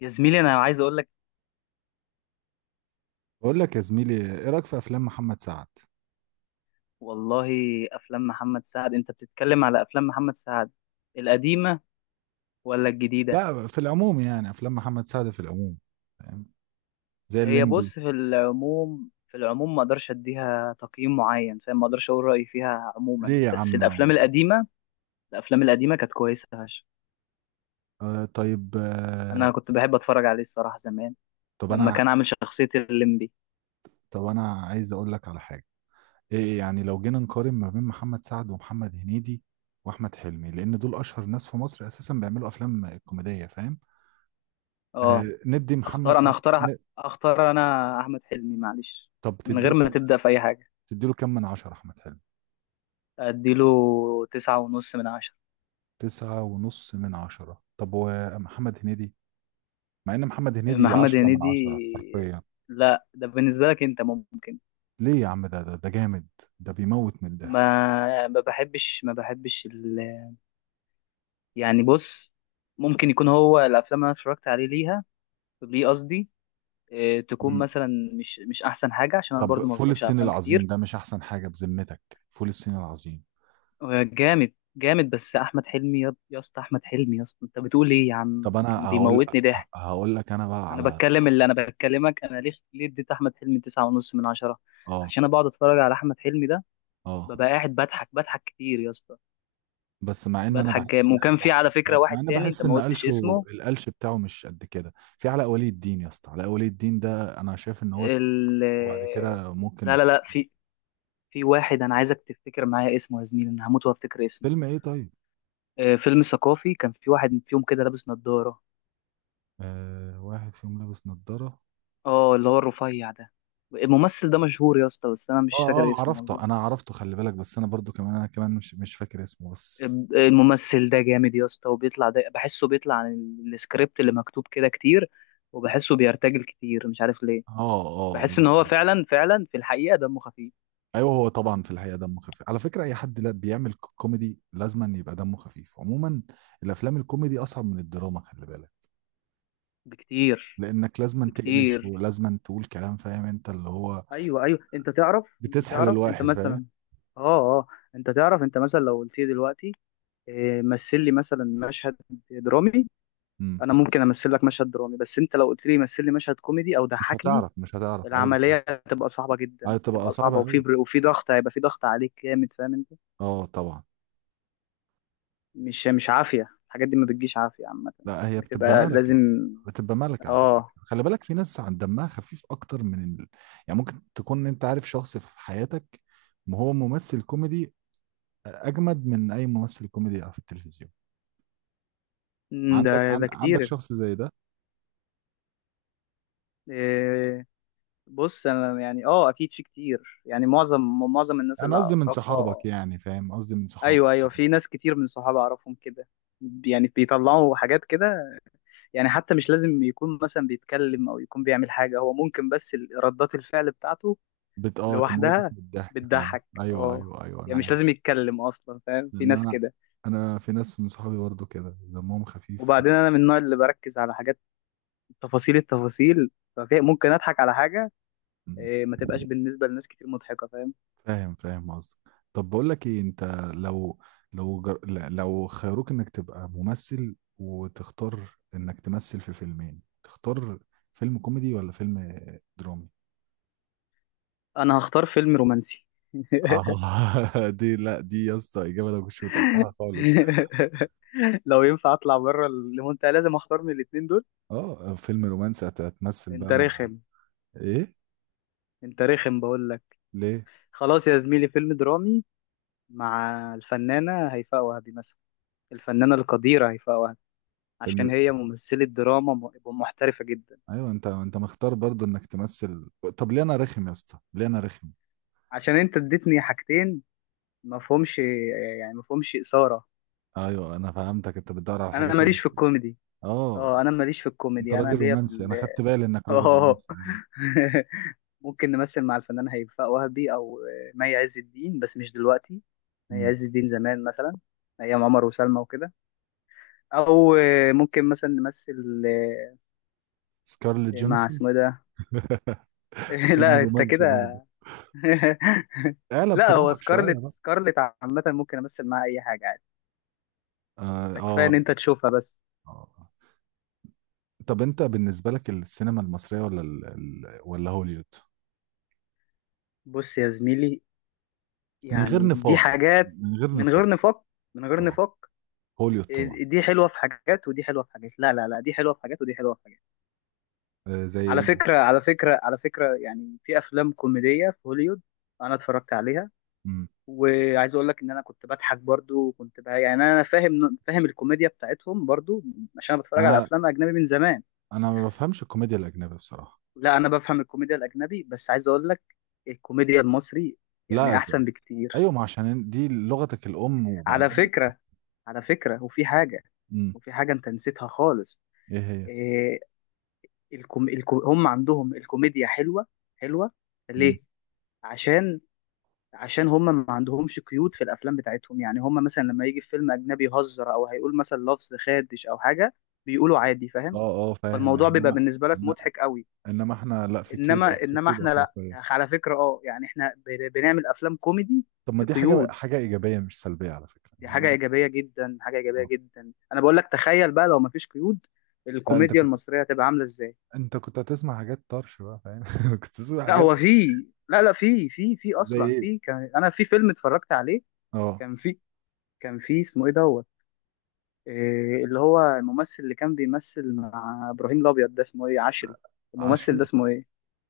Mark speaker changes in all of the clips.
Speaker 1: يا زميلي، انا عايز اقول لك.
Speaker 2: بقول لك يا زميلي، ايه رايك في افلام محمد سعد؟
Speaker 1: والله، افلام محمد سعد، انت بتتكلم على افلام محمد سعد القديمه ولا الجديده؟
Speaker 2: لا، في العموم يعني افلام محمد سعد في العموم، فاهم، زي
Speaker 1: هي بص،
Speaker 2: الليمبي.
Speaker 1: في العموم ما اقدرش اديها تقييم معين، فاهم؟ ما اقدرش اقول رايي فيها عموما،
Speaker 2: ليه يا
Speaker 1: بس
Speaker 2: عم؟
Speaker 1: الافلام القديمه. الافلام القديمه كانت كويسه فشخ.
Speaker 2: آه، طيب،
Speaker 1: انا
Speaker 2: آه.
Speaker 1: كنت بحب اتفرج عليه الصراحه زمان
Speaker 2: طب
Speaker 1: لما
Speaker 2: انا
Speaker 1: كان عامل شخصيه الليمبي.
Speaker 2: طب انا عايز اقول لك على حاجه. ايه يعني لو جينا نقارن ما بين محمد سعد ومحمد هنيدي واحمد حلمي، لان دول اشهر ناس في مصر اساسا بيعملوا افلام كوميديه، فاهم؟
Speaker 1: اه،
Speaker 2: ندي محمد
Speaker 1: اختار انا اختار، اختار انا احمد حلمي، معلش،
Speaker 2: طب
Speaker 1: من غير
Speaker 2: تديله
Speaker 1: ما
Speaker 2: كام
Speaker 1: تبدا في اي حاجه.
Speaker 2: تديله كام من عشرة احمد حلمي.
Speaker 1: اديله 9.5 من 10.
Speaker 2: تسعة ونص من عشرة. طب ومحمد هنيدي؟ مع ان محمد هنيدي
Speaker 1: محمد
Speaker 2: 10 من
Speaker 1: هنيدي؟
Speaker 2: 10 حرفيا.
Speaker 1: لا، ده بالنسبة لك انت ممكن.
Speaker 2: ليه يا عم؟ ده جامد، ده بيموت من الضحك.
Speaker 1: ما بحبش يعني بص، ممكن يكون هو الافلام اللي انا اتفرجت عليه ليها، ليه قصدي، اه، تكون
Speaker 2: مم.
Speaker 1: مثلا مش احسن حاجة عشان انا برضو
Speaker 2: طب
Speaker 1: ما
Speaker 2: فول
Speaker 1: بتفرجش على
Speaker 2: الصين
Speaker 1: افلام
Speaker 2: العظيم
Speaker 1: كتير.
Speaker 2: ده مش احسن حاجة بذمتك؟ فول الصين العظيم.
Speaker 1: اه، جامد جامد، بس احمد حلمي، يا اسطى، احمد حلمي يا اسطى، انت بتقول ايه يا
Speaker 2: طب
Speaker 1: عم؟
Speaker 2: انا
Speaker 1: كان
Speaker 2: هقول
Speaker 1: بيموتني ضحك.
Speaker 2: هقول لك انا بقى
Speaker 1: انا
Speaker 2: على
Speaker 1: بتكلم، اللي انا بكلمك انا، ليه اديت احمد حلمي 9.5 من 10؟
Speaker 2: اه
Speaker 1: عشان انا بقعد اتفرج على احمد حلمي ده،
Speaker 2: اه
Speaker 1: ببقى قاعد بضحك كتير يا اسطى.
Speaker 2: بس
Speaker 1: بدر حجام، وكان في على فكرة واحد
Speaker 2: مع ان
Speaker 1: تاني انت
Speaker 2: بحس
Speaker 1: ما
Speaker 2: ان
Speaker 1: قلتش
Speaker 2: قلشه،
Speaker 1: اسمه.
Speaker 2: القلش بتاعه مش قد كده. في علاء ولي الدين يا اسطى، علاء ولي الدين ده انا شايف ان هو...
Speaker 1: ال...
Speaker 2: وبعد كده ممكن
Speaker 1: لا لا،
Speaker 2: نحط...
Speaker 1: لا في واحد انا عايزك تفتكر معايا اسمه يا زميلي، انا هموت وافتكر اسمه.
Speaker 2: فيلم ايه طيب؟
Speaker 1: آه، فيلم ثقافي، كان في واحد فيهم كده لابس نظارة،
Speaker 2: آه، واحد فيهم لابس نظارة.
Speaker 1: اه اللي هو الرفيع ده. الممثل ده مشهور يا اسطى، بس انا مش
Speaker 2: اه،
Speaker 1: فاكر
Speaker 2: اه،
Speaker 1: اسمه
Speaker 2: عرفته،
Speaker 1: والله.
Speaker 2: انا عرفته، خلي بالك، بس انا برضو كمان، انا كمان مش فاكر اسمه بس.
Speaker 1: الممثل ده جامد يا اسطى، وبيطلع ده، بحسه بيطلع عن السكريبت اللي مكتوب كده كتير، وبحسه بيرتجل كتير، مش عارف ليه.
Speaker 2: اه، اه، آه،
Speaker 1: بحس ان
Speaker 2: ده
Speaker 1: هو
Speaker 2: حقيقي.
Speaker 1: فعلا فعلا في الحقيقة دمه خفيف.
Speaker 2: ايوه هو طبعا في الحقيقه دمه خفيف، على فكره اي حد لا بيعمل كوميدي لازما يبقى دمه خفيف عموما. الافلام الكوميدي اصعب من الدراما، خلي بالك.
Speaker 1: بكتير.
Speaker 2: لانك لازما تقلش
Speaker 1: بكتير.
Speaker 2: ولازما تقول كلام، فاهم انت اللي هو
Speaker 1: ايوه، ايوه، انت تعرف، انت
Speaker 2: بتسحل
Speaker 1: تعرف، انت
Speaker 2: الواحد، فاهم؟
Speaker 1: مثلا، اه، اه، انت تعرف، انت مثلا لو قلت لي دلوقتي، إيه، مثل لي مثلا مشهد درامي.
Speaker 2: امم
Speaker 1: انا ممكن امثل لك مشهد درامي، بس انت لو قلت لي مثل لي مشهد كوميدي او
Speaker 2: مش
Speaker 1: ضحكني،
Speaker 2: هتعرف، مش هتعرف، ايوه فاهم.
Speaker 1: العمليه هتبقى صعبه جدا،
Speaker 2: ايوه تبقى
Speaker 1: هتبقى صعبه،
Speaker 2: صعبه قوي.
Speaker 1: وفي ضغط، هيبقى في ضغط عليك جامد، فاهم انت؟
Speaker 2: اه طبعا.
Speaker 1: مش عافيه الحاجات دي، ما بتجيش عافيه عامه.
Speaker 2: لا هي بتبقى
Speaker 1: بتبقى
Speaker 2: ملكة،
Speaker 1: لازم.
Speaker 2: بتبقى ملكة على فكرة.
Speaker 1: اه.
Speaker 2: خلي بالك في ناس عن دمها خفيف أكتر من يعني ممكن تكون أنت عارف شخص في حياتك ما هو ممثل كوميدي أجمد من أي ممثل كوميدي في التلفزيون.
Speaker 1: ده ده كتير.
Speaker 2: عندك شخص زي ده؟
Speaker 1: آه، بص انا يعني، اكيد في كتير، يعني معظم الناس
Speaker 2: أنا
Speaker 1: اللي
Speaker 2: قصدي من صحابك،
Speaker 1: اعرفها.
Speaker 2: يعني فاهم قصدي من صحابك.
Speaker 1: ايوه، ايوه، في ناس كتير من صحابي اعرفهم كده. يعني بيطلعوا حاجات كده. يعني حتى مش لازم يكون مثلا بيتكلم او يكون بيعمل حاجه، هو ممكن بس ردات الفعل بتاعته
Speaker 2: بت آه تموتك
Speaker 1: لوحدها
Speaker 2: من الضحك، فاهم.
Speaker 1: بتضحك،
Speaker 2: أيوه،
Speaker 1: اه.
Speaker 2: أيوه، أيوه، أنا
Speaker 1: يعني مش
Speaker 2: عارف.
Speaker 1: لازم يتكلم اصلا، فاهم؟ في
Speaker 2: لأن
Speaker 1: ناس
Speaker 2: أنا،
Speaker 1: كده.
Speaker 2: في ناس من صحابي برضه كده دمهم خفيف.
Speaker 1: وبعدين انا من النوع اللي بركز على حاجات، تفاصيل، التفاصيل. ففي ممكن اضحك على حاجه،
Speaker 2: و...
Speaker 1: إيه، ما تبقاش بالنسبه لناس كتير مضحكه، فاهم؟
Speaker 2: فاهم، فاهم قصدك. طب بقول لك ايه، انت لو لو خيروك انك تبقى ممثل وتختار انك تمثل في فيلمين، تختار فيلم كوميدي ولا فيلم درامي؟
Speaker 1: انا هختار فيلم رومانسي.
Speaker 2: اه دي لا، دي يا اسطى اجابه انا ما كنتش متوقعها خالص.
Speaker 1: لو ينفع اطلع بره المنتهى لازم اختار من الاتنين دول.
Speaker 2: اه، فيلم رومانسي، هتمثل
Speaker 1: انت
Speaker 2: بقى مع؟
Speaker 1: رخم.
Speaker 2: ايه؟
Speaker 1: انت رخم بقول لك.
Speaker 2: ليه؟
Speaker 1: خلاص يا زميلي، فيلم درامي، مع الفنانه هيفاء وهبي مثلا، الفنانه القديره هيفاء وهبي، عشان
Speaker 2: فيلم؟
Speaker 1: هي ممثله دراما محترفه جدا.
Speaker 2: ايوه، انت مختار برضو انك تمثل. طب ليه انا رخم يا اسطى؟ ليه انا رخم؟
Speaker 1: عشان انت اديتني حاجتين، ما فهمش، يعني ما فهمش اثاره.
Speaker 2: ايوه انا فهمتك، انت بتدور على حاجه
Speaker 1: انا
Speaker 2: تانية.
Speaker 1: ماليش في الكوميدي.
Speaker 2: اه،
Speaker 1: اه، انا ماليش في
Speaker 2: انت
Speaker 1: الكوميدي، انا
Speaker 2: راجل
Speaker 1: ليا في
Speaker 2: رومانسي، انا خدت بالي انك راجل
Speaker 1: اه،
Speaker 2: رومانسي، ايوه.
Speaker 1: ممكن نمثل مع الفنان هيفاء وهبي او آه، مي عز الدين، بس مش دلوقتي. مي
Speaker 2: امم
Speaker 1: عز الدين زمان مثلا، ايام عمر وسلمى وكده. او ممكن مثلا نمثل
Speaker 2: سكارليت
Speaker 1: مع
Speaker 2: جونسون.
Speaker 1: اسمه إيه ده.
Speaker 2: فيلم
Speaker 1: لا انت
Speaker 2: رومانسي
Speaker 1: كده.
Speaker 2: برضه؟ اعلى
Speaker 1: لا، هو
Speaker 2: بطموحك شويه
Speaker 1: سكارلت،
Speaker 2: بقى.
Speaker 1: سكارلت عامة ممكن امثل معاها اي حاجة عادي.
Speaker 2: اه،
Speaker 1: ده كفاية
Speaker 2: اه،
Speaker 1: ان انت تشوفها بس.
Speaker 2: آه. طب انت بالنسبه لك، السينما المصريه ولا ولا هوليوود؟
Speaker 1: بص يا زميلي،
Speaker 2: من غير
Speaker 1: يعني دي
Speaker 2: نفاق، بس
Speaker 1: حاجات.
Speaker 2: من غير
Speaker 1: من
Speaker 2: نفاق.
Speaker 1: غير نفاق. من غير
Speaker 2: اه،
Speaker 1: نفاق.
Speaker 2: هوليوود طبعا.
Speaker 1: آه، دي حلوة في حاجات ودي حلوة في حاجات. لا لا لا، دي حلوة في حاجات ودي حلوة في حاجات.
Speaker 2: آه، زي
Speaker 1: على
Speaker 2: ايه مثلا؟
Speaker 1: فكرة على فكرة على فكرة يعني في أفلام كوميدية في هوليوود أنا اتفرجت عليها.
Speaker 2: مم.
Speaker 1: وعايز أقول لك إن أنا كنت بضحك برضو، وكنت بقى يعني أنا فاهم الكوميديا بتاعتهم برضو، عشان أنا بتفرج على
Speaker 2: انا
Speaker 1: أفلام أجنبي من زمان.
Speaker 2: انا ما بفهمش الكوميديا الاجنبيه بصراحه.
Speaker 1: لا، أنا بفهم الكوميديا الأجنبي، بس عايز أقول لك، الكوميديا المصري يعني
Speaker 2: لا،
Speaker 1: أحسن
Speaker 2: ايوه،
Speaker 1: بكتير.
Speaker 2: ما عشان دي لغتك الام،
Speaker 1: على
Speaker 2: وبعدين.
Speaker 1: فكرة على فكرة وفي حاجة
Speaker 2: مم.
Speaker 1: وفي حاجة أنت نسيتها خالص.
Speaker 2: ايه هي؟
Speaker 1: إيه، هم عندهم الكوميديا حلوة. حلوة
Speaker 2: مم.
Speaker 1: ليه؟ عشان عشان هم ما عندهمش قيود في الافلام بتاعتهم، يعني هم مثلا لما يجي في فيلم اجنبي يهزر او هيقول مثلا لفظ خادش او حاجه، بيقولوا عادي، فاهم؟
Speaker 2: اه، اه، فاهم،
Speaker 1: فالموضوع بيبقى
Speaker 2: انما...
Speaker 1: بالنسبه لك
Speaker 2: إنما
Speaker 1: مضحك قوي.
Speaker 2: انما احنا لا، في قيود،
Speaker 1: انما
Speaker 2: في
Speaker 1: انما
Speaker 2: قيود
Speaker 1: احنا لا
Speaker 2: اخلاقيه.
Speaker 1: على فكره، يعني احنا بنعمل افلام كوميدي،
Speaker 2: طب ما
Speaker 1: في
Speaker 2: دي حاجه،
Speaker 1: قيود.
Speaker 2: ايجابيه مش سلبيه على فكره
Speaker 1: دي
Speaker 2: يعني
Speaker 1: حاجه ايجابيه جدا، حاجه ايجابيه
Speaker 2: اه
Speaker 1: جدا، انا بقول لك، تخيل بقى لو ما فيش قيود،
Speaker 2: لا،
Speaker 1: الكوميديا المصريه هتبقى عامله ازاي؟
Speaker 2: انت كنت هتسمع حاجات طرش بقى، فاهم كنت تسمع
Speaker 1: لا،
Speaker 2: حاجات.
Speaker 1: هو في، لا لا، في
Speaker 2: زي
Speaker 1: اصلا،
Speaker 2: ايه.
Speaker 1: في، كان انا في فيلم اتفرجت عليه.
Speaker 2: اه،
Speaker 1: كان في كان في اسمه ايه، دوت، إيه، اللي هو الممثل اللي كان بيمثل مع ابراهيم الابيض ده اسمه ايه، عشري، الممثل ده
Speaker 2: عشري.
Speaker 1: اسمه ايه؟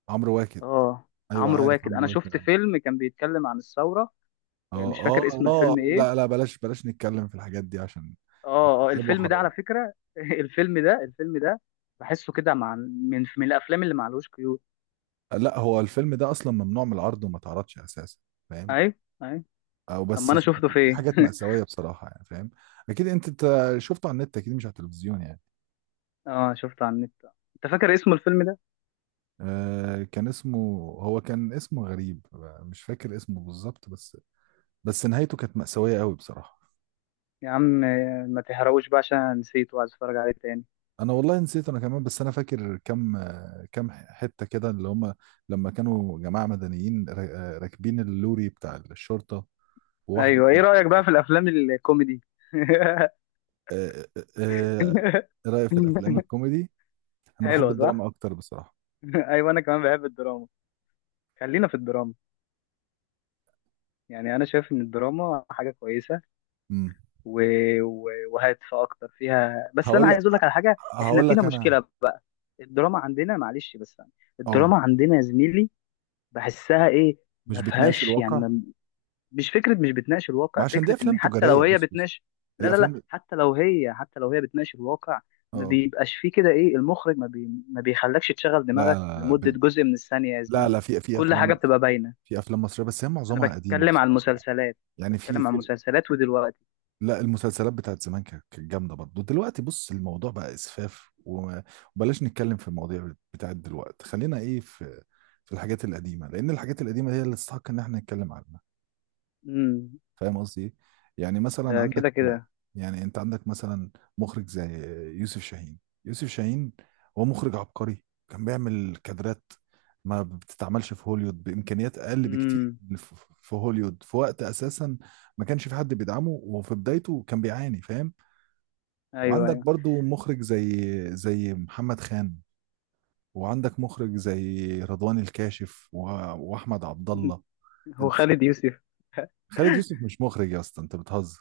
Speaker 2: عمرو واكد.
Speaker 1: اه،
Speaker 2: ايوه
Speaker 1: عمرو
Speaker 2: عارف
Speaker 1: واكد، انا
Speaker 2: عمرو واكد
Speaker 1: شفت
Speaker 2: انا.
Speaker 1: فيلم كان بيتكلم عن الثوره، إيه،
Speaker 2: اه،
Speaker 1: مش
Speaker 2: اه،
Speaker 1: فاكر اسم
Speaker 2: اه،
Speaker 1: الفيلم ايه.
Speaker 2: لا، لا، بلاش، بلاش نتكلم في الحاجات دي عشان
Speaker 1: اه، اه،
Speaker 2: عيب
Speaker 1: الفيلم ده على
Speaker 2: وحرام.
Speaker 1: فكره، الفيلم ده بحسه كده مع من الافلام اللي معلوش قيود.
Speaker 2: لا هو الفيلم ده اصلا ممنوع من العرض وما اتعرضش اساسا، فاهم.
Speaker 1: اي. اي.
Speaker 2: او
Speaker 1: اما
Speaker 2: بس
Speaker 1: انا
Speaker 2: في,
Speaker 1: شفته
Speaker 2: في
Speaker 1: فين؟
Speaker 2: حاجات مأساوية بصراحة يعني، فاهم. اكيد انت، شفته على النت اكيد، مش على التلفزيون يعني.
Speaker 1: اه، شفته على النت. انت فاكر اسم الفيلم ده؟
Speaker 2: آه، كان اسمه... هو كان اسمه غريب، مش فاكر اسمه بالظبط، بس بس نهايته كانت مأساوية قوي بصراحة.
Speaker 1: يا عم، آه، ما تحرقوش بقى عشان أنا نسيت وعايز اتفرج عليه تاني.
Speaker 2: انا والله نسيت، انا كمان، بس انا فاكر كم حتة كده اللي هم، لما كانوا جماعة مدنيين راكبين اللوري بتاع الشرطة. وواحدة
Speaker 1: ايوه، ايه
Speaker 2: كانت...
Speaker 1: رايك بقى في الافلام الكوميدي؟
Speaker 2: آه، آه، آه، إيه رأيك في الافلام الكوميدي. انا بحب
Speaker 1: حلوة،
Speaker 2: الدراما
Speaker 1: صح؟
Speaker 2: اكتر بصراحة.
Speaker 1: أيوة، أنا كمان بحب الدراما. خلينا في الدراما. يعني أنا شايف إن الدراما حاجة كويسة
Speaker 2: امم
Speaker 1: و... وهادفة أكتر فيها، بس أنا
Speaker 2: هقول لك
Speaker 1: عايز أقول لك على حاجة، إحنا
Speaker 2: هقول
Speaker 1: فينا
Speaker 2: لك انا.
Speaker 1: مشكلة بقى. الدراما عندنا، معلش بس يعني،
Speaker 2: اه،
Speaker 1: الدراما عندنا يا زميلي، بحسها إيه،
Speaker 2: مش
Speaker 1: ما
Speaker 2: بتناقش
Speaker 1: فيهاش
Speaker 2: الواقع.
Speaker 1: يعني. مش فكره، مش بتناقش
Speaker 2: ما
Speaker 1: الواقع،
Speaker 2: عشان دي
Speaker 1: فكره
Speaker 2: افلام
Speaker 1: ان حتى لو
Speaker 2: تجارية،
Speaker 1: هي
Speaker 2: بص بص
Speaker 1: بتناقش، لا لا لا،
Speaker 2: الافلام.
Speaker 1: حتى لو هي بتناقش الواقع، ما
Speaker 2: اه،
Speaker 1: بيبقاش فيه كده ايه، المخرج ما بيخلكش تشغل دماغك
Speaker 2: لا
Speaker 1: لمده جزء من الثانيه يا
Speaker 2: لا، لا،
Speaker 1: زميلي،
Speaker 2: في
Speaker 1: كل حاجه
Speaker 2: افلام،
Speaker 1: بتبقى باينه.
Speaker 2: في افلام مصريه بس هي
Speaker 1: انا
Speaker 2: معظمها قديمه
Speaker 1: بتكلم عن
Speaker 2: بصراحه يعني.
Speaker 1: المسلسلات،
Speaker 2: يعني في
Speaker 1: بتكلم عن
Speaker 2: في
Speaker 1: المسلسلات ودلوقتي.
Speaker 2: لا، المسلسلات بتاعت زمان كانت، جامده برضه. دلوقتي بص الموضوع بقى اسفاف وبلاش نتكلم في المواضيع بتاعت دلوقتي. خلينا في، في الحاجات القديمه، لان الحاجات القديمه هي اللي تستحق ان احنا نتكلم عنها.
Speaker 1: امم.
Speaker 2: فاهم قصدي ايه؟ يعني مثلا
Speaker 1: ده
Speaker 2: عندك
Speaker 1: كده كده.
Speaker 2: يعني انت عندك مثلا مخرج زي يوسف شاهين. يوسف شاهين هو مخرج عبقري، كان بيعمل كادرات ما بتتعملش في هوليوود بامكانيات اقل بكتير
Speaker 1: امم.
Speaker 2: من في هوليوود، في وقت اساسا ما كانش في حد بيدعمه، وفي بدايته كان بيعاني، فاهم.
Speaker 1: ايوه،
Speaker 2: وعندك
Speaker 1: ايوه.
Speaker 2: برضو مخرج زي محمد خان. وعندك مخرج زي رضوان الكاشف واحمد عبد الله.
Speaker 1: هو خالد يوسف؟
Speaker 2: خالد يوسف مش مخرج يا اسطى، انت بتهزر.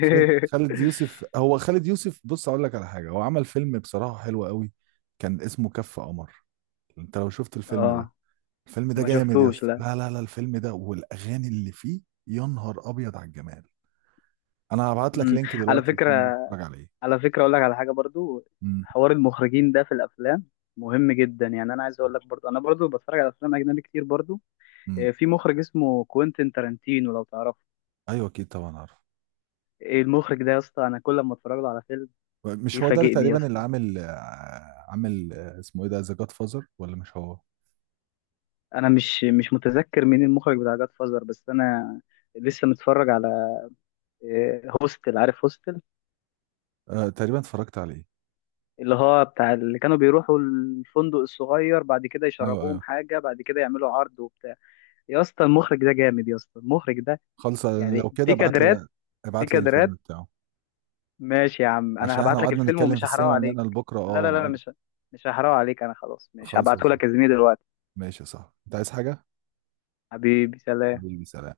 Speaker 2: خالد يوسف، هو خالد يوسف بص اقول لك على حاجه، هو عمل فيلم بصراحه حلو قوي كان اسمه كف قمر. انت لو شفت الفيلم ده،
Speaker 1: اه،
Speaker 2: الفيلم ده
Speaker 1: ما
Speaker 2: جامد يا
Speaker 1: شفتوش،
Speaker 2: اسطى،
Speaker 1: لا.
Speaker 2: لا، لا، لا، الفيلم ده والاغاني اللي فيه، يا نهار ابيض على الجمال. انا هبعت لك
Speaker 1: امم.
Speaker 2: لينك
Speaker 1: على
Speaker 2: دلوقتي،
Speaker 1: فكره
Speaker 2: الفيلم ده اتفرج عليه.
Speaker 1: على فكرة أقول لك على حاجة برضو،
Speaker 2: امم
Speaker 1: حوار المخرجين ده في الأفلام مهم جدا، يعني أنا عايز أقول لك برضو، أنا برضو بتفرج على أفلام أجنبي كتير برضو. آه،
Speaker 2: امم
Speaker 1: في مخرج اسمه كوينتين تارانتينو لو تعرفه،
Speaker 2: ايوه اكيد طبعا عارف.
Speaker 1: إيه المخرج ده يا اسطى، أنا كل ما أتفرج له على فيلم
Speaker 2: مش هو ده اللي
Speaker 1: بيفاجئني يا
Speaker 2: تقريبا اللي
Speaker 1: اسطى.
Speaker 2: عامل اسمه ايه ده، ذا جاد فازر، ولا مش هو؟
Speaker 1: أنا مش متذكر مين المخرج بتاع جاد فازر، بس أنا لسه متفرج على آه، هوستل، عارف هوستل؟
Speaker 2: آه، تقريبا اتفرجت عليه.
Speaker 1: اللي هو بتاع اللي كانوا بيروحوا الفندق الصغير، بعد كده
Speaker 2: ايوه،
Speaker 1: يشربوهم
Speaker 2: ايوه.
Speaker 1: حاجة، بعد كده يعملوا عرض وبتاع. يا اسطى المخرج ده جامد، يا اسطى المخرج ده،
Speaker 2: خلص
Speaker 1: يعني
Speaker 2: لو كده
Speaker 1: في
Speaker 2: ابعت لي بقى،
Speaker 1: كادرات، في
Speaker 2: ابعت لي الفيلم
Speaker 1: كادرات.
Speaker 2: بتاعه،
Speaker 1: ماشي يا عم، انا
Speaker 2: عشان احنا
Speaker 1: هبعت لك
Speaker 2: قعدنا
Speaker 1: الفيلم
Speaker 2: نتكلم في
Speaker 1: ومش هحرقه
Speaker 2: السينما من
Speaker 1: عليك.
Speaker 2: هنا لبكره،
Speaker 1: لا لا لا لا، مش هحرقه عليك، انا خلاص، ماشي،
Speaker 2: خالص يا
Speaker 1: هبعته
Speaker 2: سيدي.
Speaker 1: لك يا زميلي دلوقتي.
Speaker 2: ماشي يا صاحبي، انت عايز حاجه؟
Speaker 1: حبيبي، سلام.
Speaker 2: حبيبي سلام.